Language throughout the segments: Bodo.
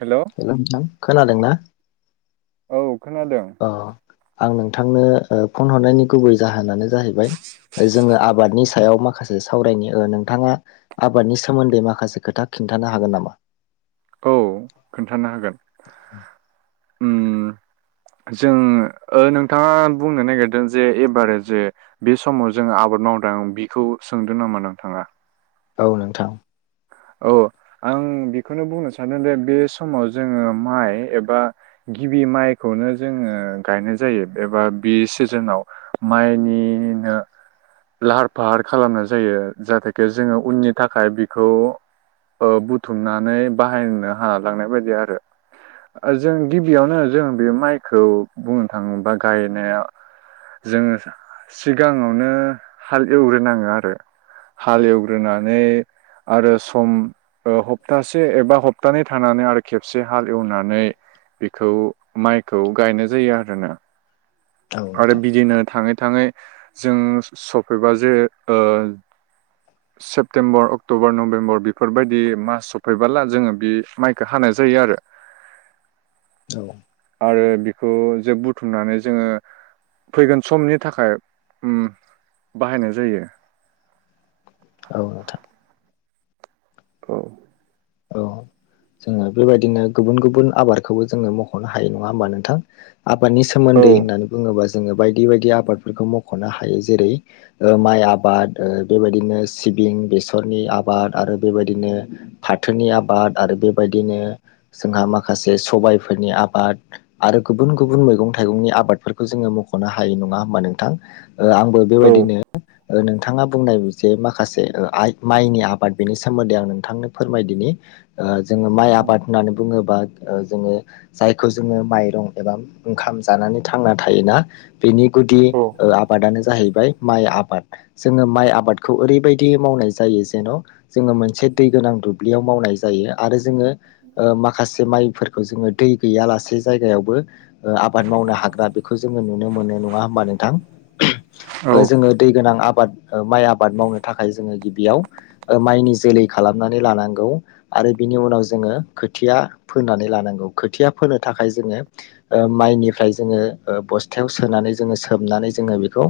हेलौ हेल' नोंथां खोनादोंना? औ खोनादों। अ आं नोंथांनो फन हरनायनि गुबै जाहोनानो जाहैबाय जोङो आबादनि सायाव माखासे सावरायनि ओ नोंथाङा आबादनि सोमोन्दै माखासे खोथा खिन्थानो हागोन नामा? औ खोन्थानो हागोन। [inaudible] उम जों ओ नोंथाङा बुंनो नागिरदों जे एबारजे बे समाव जों आबाद मावदों बिखौ सोंदों नामा नोंथाङा? औ नोंथां। औ आं बेखौनो बुंनो सानदों दे बे समाव जोङो माइ एबा गिबि माइखौनो जोङो गायनाय जायो एबा बे सिजोनाव माइनिनो लाहार फाहार खालामनाय जायो जाहाथे खे जोङो उननि थाखाय बि खौ ओ बुथुमनानै बाहायनो हालांनाय बायदि आरो जों गिबियावनो जों बे माइखौ बुंनो थाङोबा गायनाया जोङो सिगाङावनो हाल एवग्रोनाङो आरो हाल एवग्रोनानै आरो सम ओ हप्तासे एबा हप्तानै थानानै आरो खेबसे हाल एवनानै बेखौ माइखौ गायनाय जायो आरोना। औ आरो नोंथां बिदिनो थाङै थाङै जों सफैबा जे ओ सेप्तेम्बर अक्ट'बर नभेम्बर बेफोरबायदि मास सफैबोला जोङो बे माइखौ हानाय जायो आरो। औ आरो बिखौ जे बुथुमनानै जोङो फैगोन समनि थाखाय उम बाहायनाय जायो। औ नोंथां। औ औ जोङो बेबायदिनो गुबुन गुबुन आबादखौबो जोङो मख'नो हायो नङा होमबा नोंथां? आबादनि औ सोमोन्दै होननानै बुङोबा जोङो बायदि बायदि आबादफोरखौ मख'नो हायो जेरै ओ माइ आबाद बेबायदिनो सिबिं बेसरनि आबाद आरो बेबायदिनो फाथोनि आबाद आरो बेबायदिनो जोंहा माखासे सबाइफोरनि आबाद आरो गुबुन गुबुन मैगं थाइगंनि आबादफोरखौ जोङो मख'नो हायो नङा होमबा नोंथां? ओ आंबो औ बेबायदिनो ओ नोंथाङा बुंनाय जे माखासे आइ माइनि आबाद बेनि सोमोन्दै आं नोंथांनो फोरमायदिनि ओ जोङो माइ आबाद होननानै बुङोबा ओ जोङो जायखौ जोङो माइरं एबा ओंखाम जानानै थांना थायोना। बेनि गुदि ओ आबादानो जाहै माइ आबाद जोङो माइ आबादखौ ओरैबायदि मावनाय जायो जेन' जोङो मोनसे दै गोनां दुब्लियाव मावनाय जायो आरो जोङो ओ माखासे माइफोर खौ जोङो दै गैयालासे जायगायावबो ओ आबाद मावनो हाग्रा बेखौ जोङो नुनो मोनो नङा होमबा नोंथां औ ओ जोङो दै गोनां आबाद ओ माइ आबाद मावनो थाखाय जोङो गिबियाव ओ माइनि जोलै खालामनानै नानै लानांगौ आरो बिनि उनाव जोङो खोथिया फोनानै लानांगौ खोथिया फोनो थाखाय जोङो ओ माइनिफ्राय जोङो ओ बस्थायाव सोनानै जोङो सोमनानै जोङो बेखौ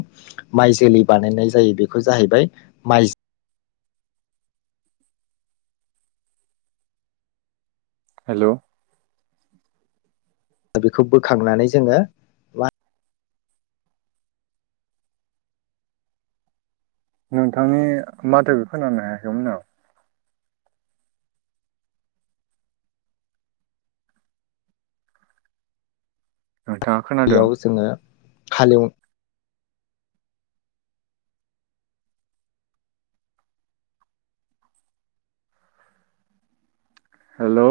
माइ जोलै बानायनाय जायो बेखौ जाहैबाय माइ हेल'। बेखौ बोखांनानै जोङो मा नोंथांनि माथो बे खोनानो हायाखैमोन आं। नोंथाङा बेयाव खोनादों? जोङो हालेव हेल'।